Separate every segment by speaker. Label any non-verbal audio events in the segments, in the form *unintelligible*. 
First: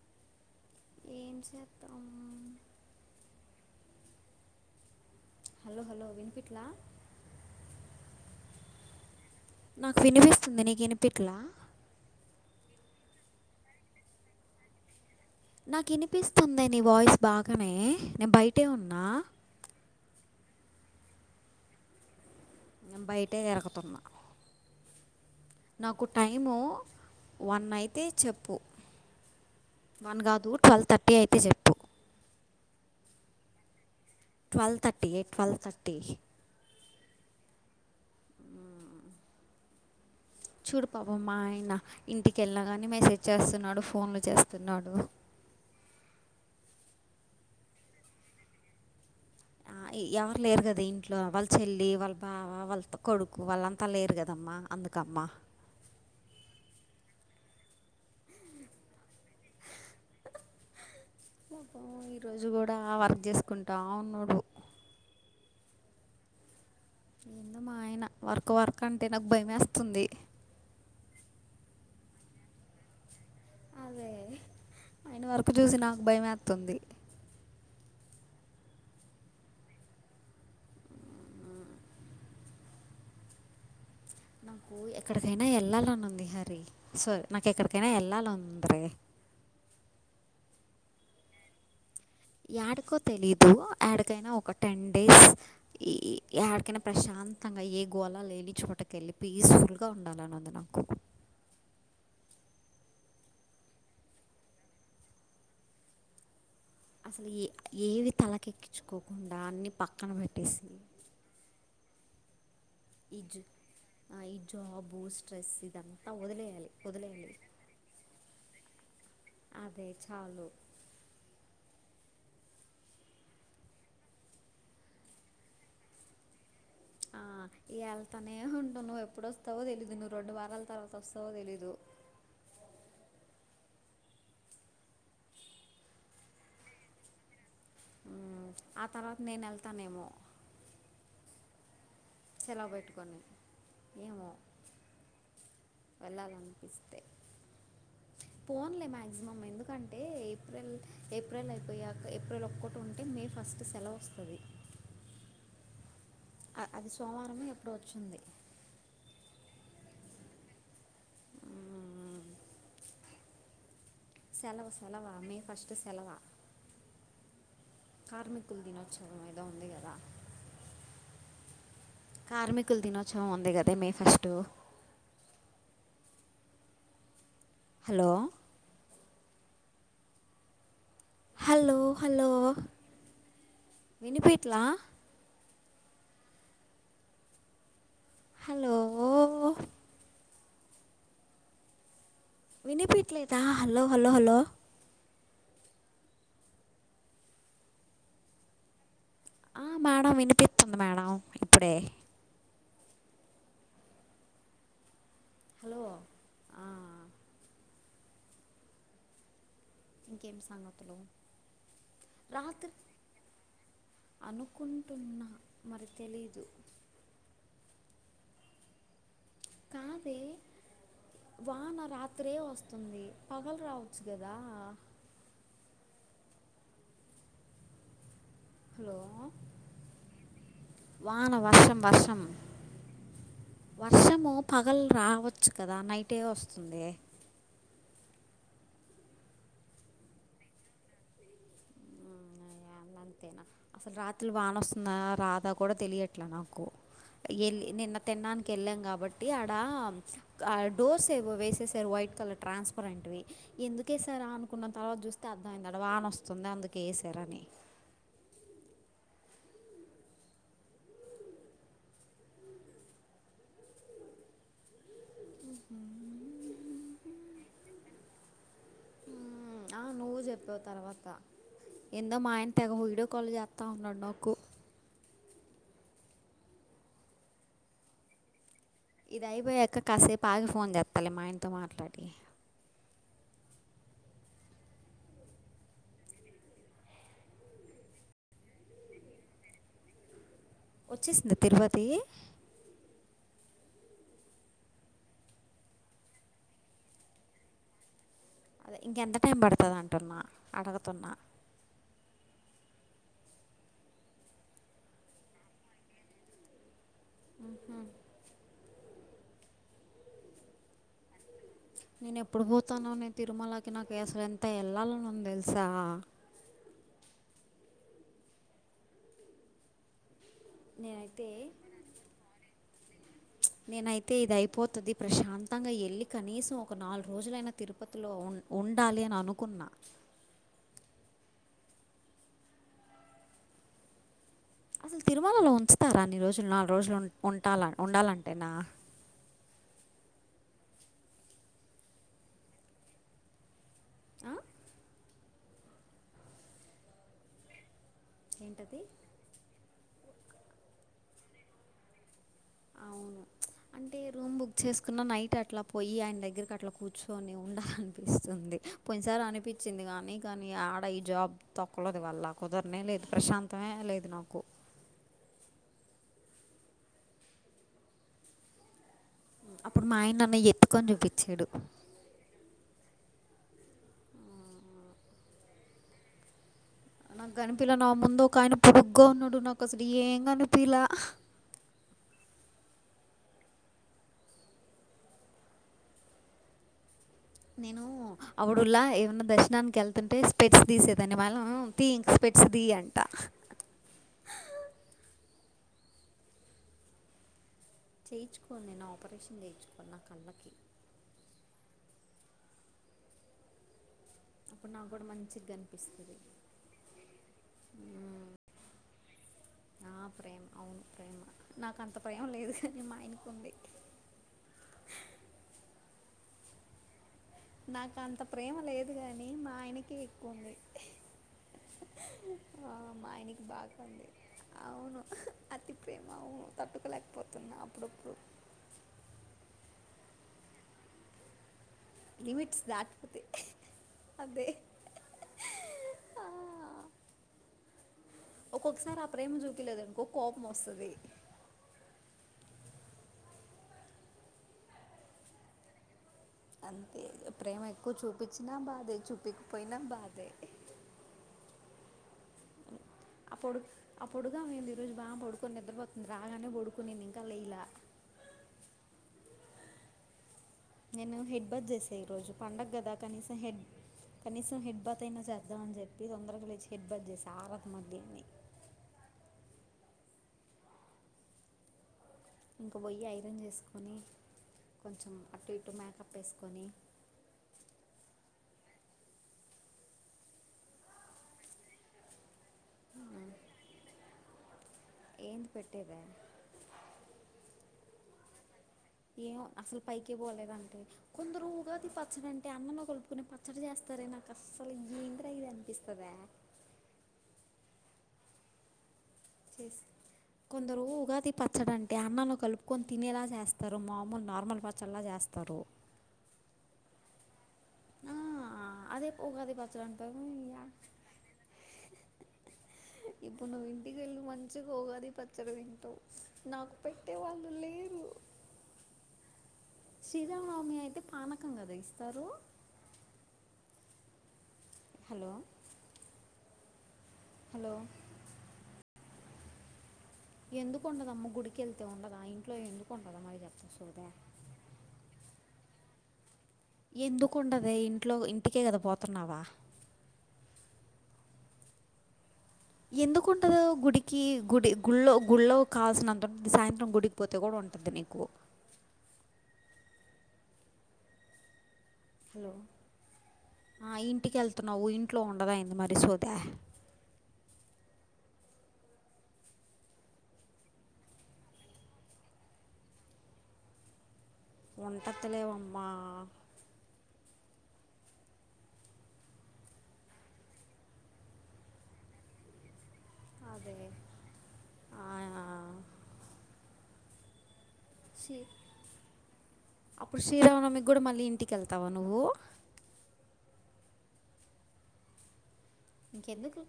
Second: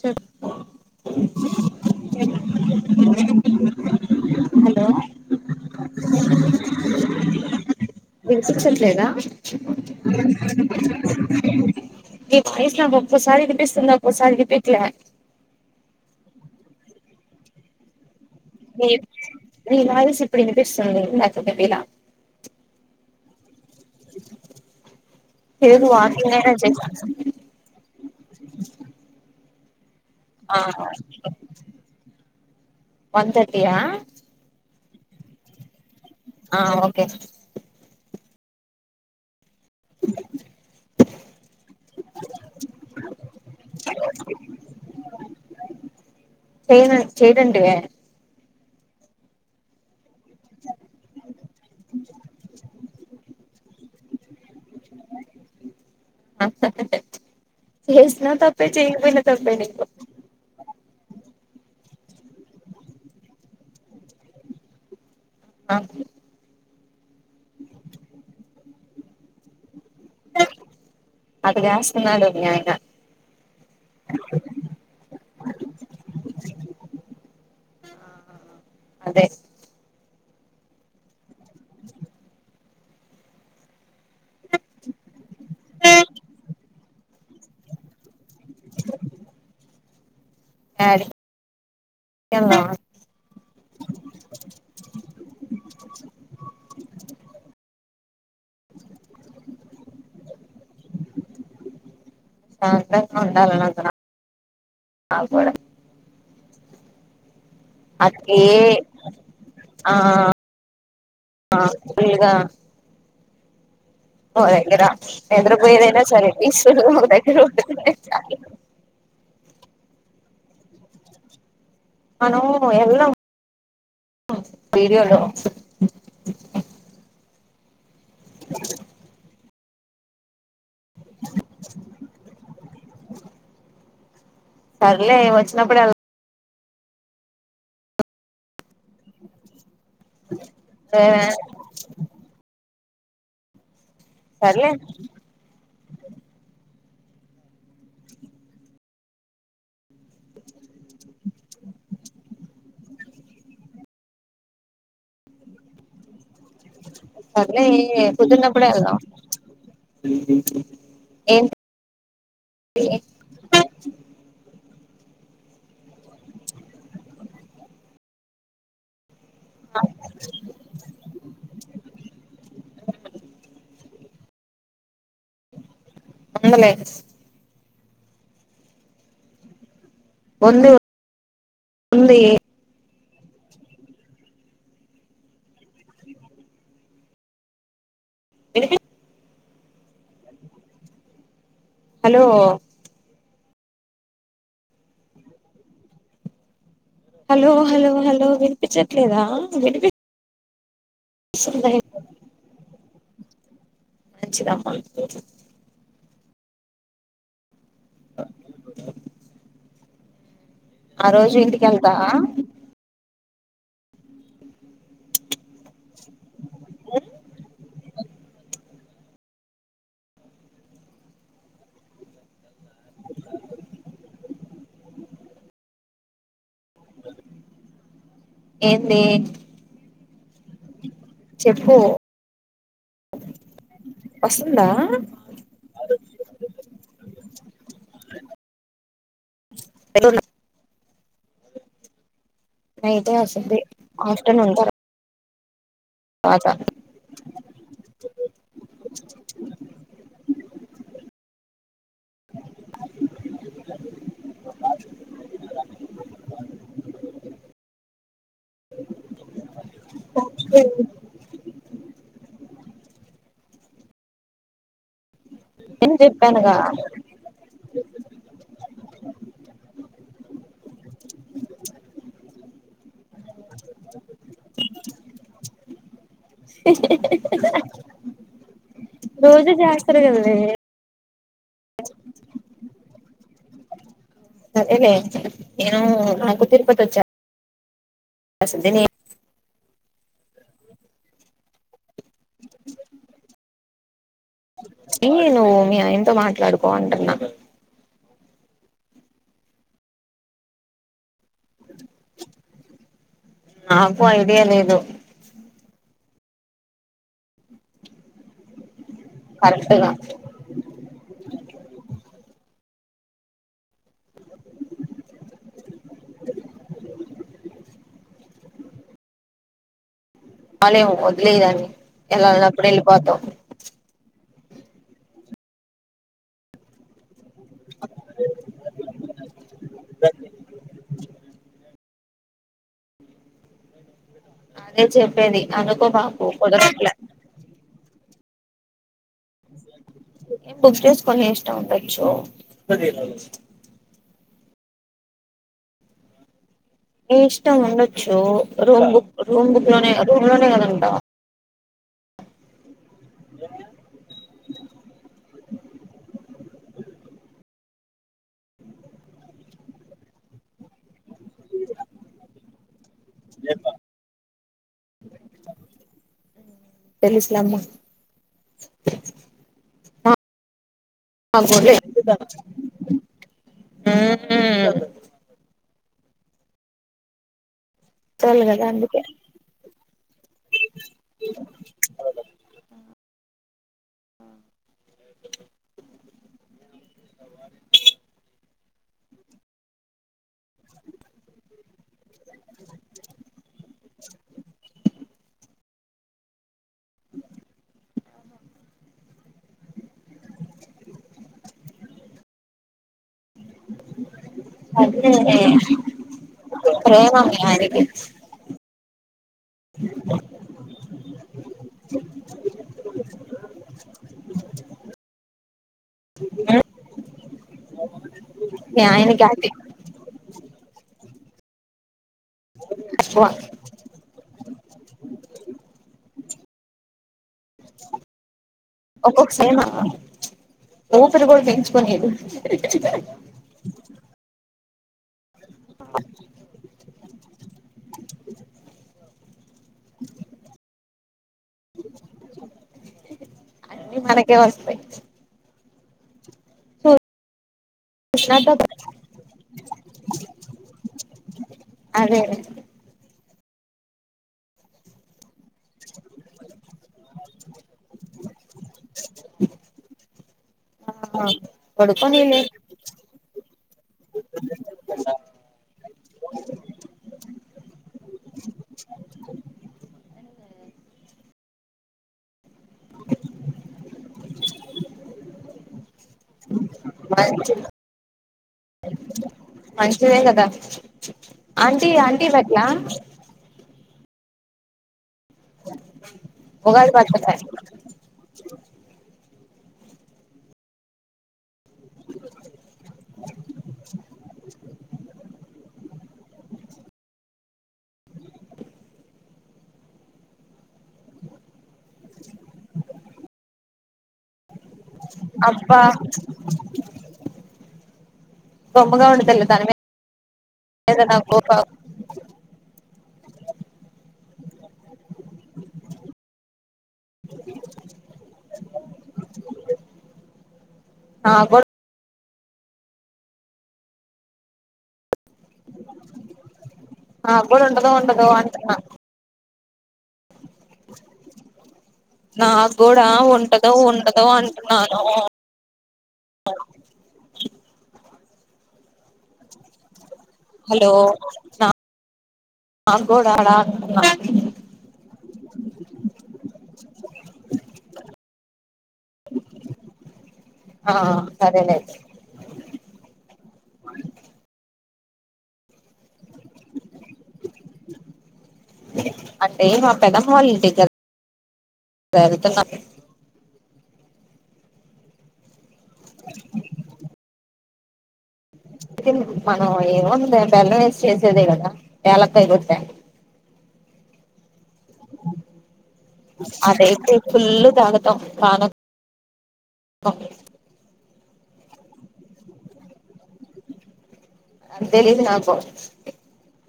Speaker 1: చెప్
Speaker 2: ఏం చేతం ఊ
Speaker 1: *unintelligible*
Speaker 2: హలో హలో వినిపిట్లా
Speaker 1: చిచట్లేదా
Speaker 2: నాకు వినిపిస్తుంది నీకు వినిపిట్లా
Speaker 1: నీ వాయిస్ నాకు ఒకోసారి వినిపిస్తుంది ఒకోసారి వినిపిట్లా
Speaker 2: నాకు వినిపిస్తుందే నీ వాయిస్ బాగానే నేను బయటే ఉన్నా
Speaker 1: లేద్ *unintelligible* వాయిస్ ఇప్పుడు వినిపిస్తుంది నాకు పెట్టి ఇలా
Speaker 2: ఎనం బైట ఇరతుంది
Speaker 1: లేదు
Speaker 2: నాకు
Speaker 1: వాకింగ్ అయినా
Speaker 2: టైము
Speaker 1: చేసా
Speaker 2: వన్ అయితే చెప్పు వన్ కాదు ట్వెల్వ్ థర్టీ అయితే చెప్పు
Speaker 1: వంతయ
Speaker 2: ట్వథటీ ఏ ట్వల్
Speaker 1: ఆ ఓకే
Speaker 2: అమ్మా ఆయన ఇంటికి వెళ్ళినా కానీ మెసేజ్ చేస్తున్నాడు ఫోన్లు చేస్తున్నాడు
Speaker 1: చేను చేయదంటే
Speaker 2: ఆ ఎవరు లేరు కదా ఇంట్లో వాళ్ళు చెల్లి వాళ్ళ బావ వాళ్ళతో కొడుకు వాళ్ళంతా లేరు కదమ్మా అందుకమ్మ
Speaker 1: చేసిన తప్పే చేకపోయినా తప్పే నకు
Speaker 2: పాపం ఈరోజు కూడా వర్క్ చేసుకుంటాం అవునుడు
Speaker 1: అ
Speaker 2: ఏందో మా ఆయన వర్క్ వర్క్ అంటే నాకు భయం వేస్తుంది
Speaker 1: అది స్నడు న్యంగా
Speaker 2: అదే ఆయిన వరకు చూసి నాకు భయేస్తుంది
Speaker 1: ఆ అదే
Speaker 2: నాకు ఎక్కడికైనా వెళ్ళాలని ఉంది హరి సారీ నాకుక్కడికైనా వెళ్ళాల ఉంది ర
Speaker 1: ఆ
Speaker 2: ఎడకో తెలీదు ఎడికైనా ఒక టెన్ డేస్ ఈ ఎడికైనా ప్రశాంతంగా ఏ గోలా లేని చోటక వెెళ్ళి పీస్ఫుల్గా ఉండాలన్నది నాకు
Speaker 1: సాంత్రంగాంగా ఉండాలంత కూడా
Speaker 2: అసలు ఏ ఏవి
Speaker 1: అట్లే
Speaker 2: తలకెక్కించుకోకుండా అన్నీ పక్కన పెట్టేసి
Speaker 1: ఇగా
Speaker 2: ఈజు
Speaker 1: దగ్రా ఎంద్ర పోయదైనా సరే
Speaker 2: వదిలేయాలి
Speaker 1: ఇలు
Speaker 2: వదిలేయాలి
Speaker 1: దర
Speaker 2: అదే చాలు
Speaker 1: అన ఎలా వీడిలో
Speaker 2: ఆ ఈ వెళ్తనే ఉంటావు నువ్వు ఎప్పుడుస్తావో తెలీదు నువ్వు రెండు వారాలు తర్వాత వస్తు తెలీదు
Speaker 1: సర్లే వచ్చినప్పుడు ఎలా
Speaker 2: ఆ తర్వాత నేను వెళ్తానేమో
Speaker 1: వెళ్దాం
Speaker 2: లో పెట్టుకని ఏమో
Speaker 1: సర్లే
Speaker 2: వెళ్ళాలనిపిస్తుంది అే పోన్లే మ్యాక్సిమం ఎందుకంటే ఏప్రిల్ ఏప్రిల్ అయిపోయా ఏప్రిల్ ఒక్కటి ఉంటే మే ఫస్ట్ సెలవు వస్తుంది అది సోమవారమే
Speaker 1: అన్న
Speaker 2: ఎప్పుడో వచ్చింది
Speaker 1: కుదున్నప్పుడే అదా ఏ
Speaker 2: సల సెలవా మే ఫస్ట్ సెలవా కార్మికులు దినోత్సవం ఏదో ఉంది
Speaker 1: ఆ
Speaker 2: కదా కార్మికుల దినోత్సవం ఉంది కదా మే ఫస్ట్
Speaker 1: అలే
Speaker 2: హలో
Speaker 1: ఉంది
Speaker 2: హలో
Speaker 1: ఉంది
Speaker 2: హలో వినిపీట్లా హలో
Speaker 1: హలో
Speaker 2: వినిపిట్లేదా hello hello hello
Speaker 1: hello hello hello వినిపించట్లేదా వినిపి
Speaker 2: ఉంది మేడం ఇప్పుడే
Speaker 1: మంచిదమ్మా
Speaker 2: హలో ఆ ఇంకేం సంగతులు
Speaker 1: ఆ రోజు ఇంటికి వెళ్తావా
Speaker 2: రాత్రి అనుకుంటున్నా మరి తెలీదు
Speaker 1: ఆ
Speaker 2: కాదే వాన రాత్రే వస్తు అతుంది పగలు రావచ్చు కదా హలో
Speaker 1: ఏందే
Speaker 2: వాన వర్షం వర్షం వర్షము
Speaker 1: వస్తుందా
Speaker 2: పగలు రావచ్చు కదా నైటే వస్తుంది
Speaker 1: ఎల్లూరి నైటే వస్తుంది
Speaker 2: అసలు రాత్రిలు వాన
Speaker 1: ఆఫ్టర్నూన్
Speaker 2: వస్తుంద రాదా కూడా తెలియట్లా
Speaker 1: తర్వాత
Speaker 2: నాకు నిన్న తెన్నానికి వెళ్ళాం కాబట్టి ఆడ ఆ డోర్స్ వేససారు వైట్ ట్రాన్స్పరెంట్ ఎందుకేసారా అనుకున్న తర్వాత చూస్తే అర్థమయింది ఆడ వాన వస్తుంది అందుకే ఎశారు తరని
Speaker 1: ఓకే నీన్ చెప్పానుగా
Speaker 2: ఆ నువ్వు చెప్పావు తర్వాత ఎందో మాయన తెగ వీడియో కాలు చేస్తా ఉన్నాడు నాకు ఇది
Speaker 1: రోజు
Speaker 2: అయిపోయాక
Speaker 1: చేస్తారు
Speaker 2: కాసేపు
Speaker 1: కదలే
Speaker 2: ఆగి ఫోన్ చేస్తాలే మా ఆయనతో మాట్లాడి
Speaker 1: హు ఏంలే నేను నాకు తిరుపతొచ్చా అసలు దేని
Speaker 2: వచ్చేసిందా తిరుపతి
Speaker 1: ఏ నువ్వు మీ ఆయతో మాట్లాడుకో అంటున్నా
Speaker 2: ఇంకెంత టైం పడుతుంది అంటున్నా అడుగుతున్నా
Speaker 1: నాకు ఐడియా లేదు
Speaker 2: ఆహా
Speaker 1: కరెక్టుగా
Speaker 2: నేను ఎప్పుడు పోతానోనే తిరుమలకి నా కసులు ఎంత వెళ్ళలని ఉంది తెలుసా
Speaker 1: బాలేం
Speaker 2: నేనైతే
Speaker 1: వదిలేయ్ దాన్ని వేళ్ళని ఉన్నప్పుడు వెళ్ళిపోతాం.
Speaker 2: పోతుంది ప్రశాంతంగా వెళ్ళి కనీసం ఒక నాలుగు రోజులైనా తిరుపతిలో ఉ ఉండాలి అని అనుకున్నా
Speaker 1: అదే చెప్పేది
Speaker 2: తిరుమలలో
Speaker 1: అనుకో
Speaker 2: ఉంచుతారా అన్ని
Speaker 1: బాపు
Speaker 2: రోజులు నాలుగు
Speaker 1: కుదరట్లే
Speaker 2: రోజులు ఉం ఉంటాలం ఉండాలంటేనా
Speaker 1: ఏమ్ బుక్ చేసుకొని ఇష్టం ఉండచ్చు
Speaker 2: ఆ
Speaker 1: మీ ఇష్టం ఉండొచ్చు
Speaker 2: ఏంటది
Speaker 1: రూమ్ బుక్ రూమ్ బుక్ లోనే రూమ్ లోనే కద ఉంటామ్
Speaker 2: అవును అంటే రూమ్ బుక్ చేసుకున్న నైట్ అట్లా పోయి ఆయన దగ్గరకి అట్ అట్లా కూర్చొని ఉండాలనిపిస్తుంది పోయిన్సారి అనిపించింది కాని కానీ ఆడ ఈ జాబ్ తొక్కలోది వళ్ళ కుదరనే లేదు ప్రశాంతమే లేదు నాకు
Speaker 1: తెలులేమ్మా
Speaker 2: అప్పుడు మా ఆయన్ నన్న ఎత్
Speaker 1: హు హు
Speaker 2: నాకు కనిపిలే నా ముందు ఒక
Speaker 1: చాలు
Speaker 2: ఆయన
Speaker 1: కదా అందుకే
Speaker 2: పొడుగ్గా ఉన్నాడు నాకు అసలు ఏం కనిపీలా నేను ఆవిడులా ఏమన్నా దర్శనానికి వెళ్తుంటే పెట్స్ తీసేదాన్ని మనం తీ ఇంక పెట్స్ తీయ అంట చేయించుకోను నేను ఆపరేషన్ చేయించుకోను నా కళ్ళకి అప్పుడు నాకు కూడా
Speaker 1: అదే
Speaker 2: మంచిగ కనిపిస్తది.
Speaker 1: ప్రేనికి అ
Speaker 2: నా ప్రేమ అవును ప్రేమ నాక అంత ప్రేమ లేదు కానీ మా ఆయనకు ఉంది
Speaker 1: ఆ
Speaker 2: నాకు అంత ప్రేమ లేదు
Speaker 1: ఆయనకి
Speaker 2: గాని
Speaker 1: అతి
Speaker 2: మా ఆయనకే ఎక్కువ ఉంది మా
Speaker 1: ఎక్కువ
Speaker 2: ఆయనకి బాగాంది అవును అతి ప్రేమ అవును తార్ట్కుగపోంది
Speaker 1: ఒస పరుగల్ది
Speaker 2: లిమిట్స్ దాట్పోతే అదే ఆ, ఒక్కొక్కసారి అప్రేమ చూపలేదునుకో కోపం వస్తుంది
Speaker 1: అన్నీ మనకే వస్తాయి
Speaker 2: అంతే ప్రేమ నాకు చూపించినా
Speaker 1: చూసినట్టు
Speaker 2: బాధే చూపకపోయినా బాధే
Speaker 1: అదే
Speaker 2: ఆ పొడు ఆ పొడుగాంది ఈ రోజు బాగా పడుకొని నిద్రపోతుంది రాగానే పడుకునిందింకా కలైలా నేను
Speaker 1: ఆ
Speaker 2: హెడ్ బజ చేసా ఈ రోజు
Speaker 1: పడుకోనీలే
Speaker 2: పండగ కదా కనీసం హెడ్ కనీసం హిడ్ బాత్ అయినా చేద్దాం అని చెప్పి తొందరగా లేచ్చి హిట్ బాత్ చేసి ఆరత్మ అని ఇంకా పోయి ఐరన్ చేసుకొని కొంచెం అటు ఇటు మేకప్ వేసుకొని
Speaker 1: మంచి మంచిదే కదా ఆంటీ ఆంటీ పట్లా
Speaker 2: ఏంది పెట్టేదా
Speaker 1: ఉగా బ
Speaker 2: ఏ అసలు పైకి పోలేదంటే కొందరు తతి పచ్చడి అంటే అన్న కలుపుకుని పచ్చడి చేస్తారే నాకు అస్సలు ఈంద్ర ఇది అనిపింది స్తుదా చేస్ కొందరు ఉగాది పచ్చడి అంటే అన్నంలో కలుపుకొని తినేలా చేస్తారు మామూలు నార్మల్ ప
Speaker 1: అబ్బా
Speaker 2: ఆ
Speaker 1: రొమ్మగా
Speaker 2: అదే
Speaker 1: ఉండద
Speaker 2: ఉగాది
Speaker 1: తన
Speaker 2: పచ్చడి అంటారు యా ఇప్పుడు నువ్వు ఇంటికి వెళ్ళి మంచి పోగాది పచ్చడి తంటో నాకు పెట్టే వాళ్ళు లే శ్రీరామనవమి అయితే పానకం కద ఇస్తారు హలో
Speaker 1: ఆ బడు
Speaker 2: హలో
Speaker 1: ఉండదో ఉండదు అంట
Speaker 2: ఎందుకు ఉండదమ్మ గుడికి వెళ్తే ఉండదుా ఆ ఇంట్లో
Speaker 1: నాకు కూడా
Speaker 2: ఎందుకుండదా మరి చెప్ సూదా
Speaker 1: స
Speaker 2: ఎందుకుండదే ఇంట్లో ఇంటికే కదా పోతున్నావా
Speaker 1: హలో నాకు కూడా
Speaker 2: ఎందుకుంటదు గుడికి
Speaker 1: అంటున్నా
Speaker 2: గుడి గుళ్గుో కాల్సినంత సాయంత్రం గుడికి పోతే కూడ ఉ ఉంటుది నీకు
Speaker 1: *unintelligible* ఆ సరేనైతే
Speaker 2: హలో ఆ ఇంటికి వెళ్తున్నావు ఇంట్లో ఉండద ఏంది మరి సోదే
Speaker 1: *unintelligible* అంటే మా పెద వాళ్లింటికి కదా వెళ్తున్నాం
Speaker 2: ఒంటతి లేవమ్మా
Speaker 1: *unintelligible* మనం ఏముంది బెల్ళం ఏస్ చేసేదే కదా ఎలక్కై గొట్టే
Speaker 2: అదే ఆ,
Speaker 1: అదేతే ఫుల్ తాగుతాం పానకం
Speaker 2: అప్పుడు శ్రీరామనమికి కూడా మళ్ళీ ఇంటికి కి వెళ్తావా నువ్వు
Speaker 1: అంతలిది నాకు
Speaker 2: ఇంకెందుకు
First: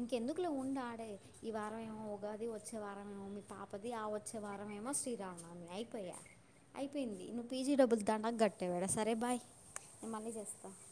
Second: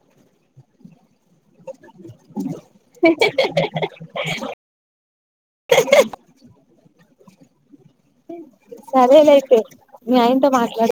Speaker 2: ఇంకెందుకులో ఉండాడే ఈ వారమేమో ఉగాది వచ్చే వారమేమో మీ పాపది ఆ వచ్చే వారేమో శ్రీరామ్మి అయిపోయా అయిపోయింది నువ్వు పీజీ డబ్బులు దాండాకు గట్టవ్ గద సరే బాయ్
Speaker 1: సరేలైతే
Speaker 2: నేను
Speaker 1: మీ
Speaker 2: మళ్ళీ
Speaker 1: ఆయనతో
Speaker 2: చేస్తా
Speaker 1: మాట్లాడు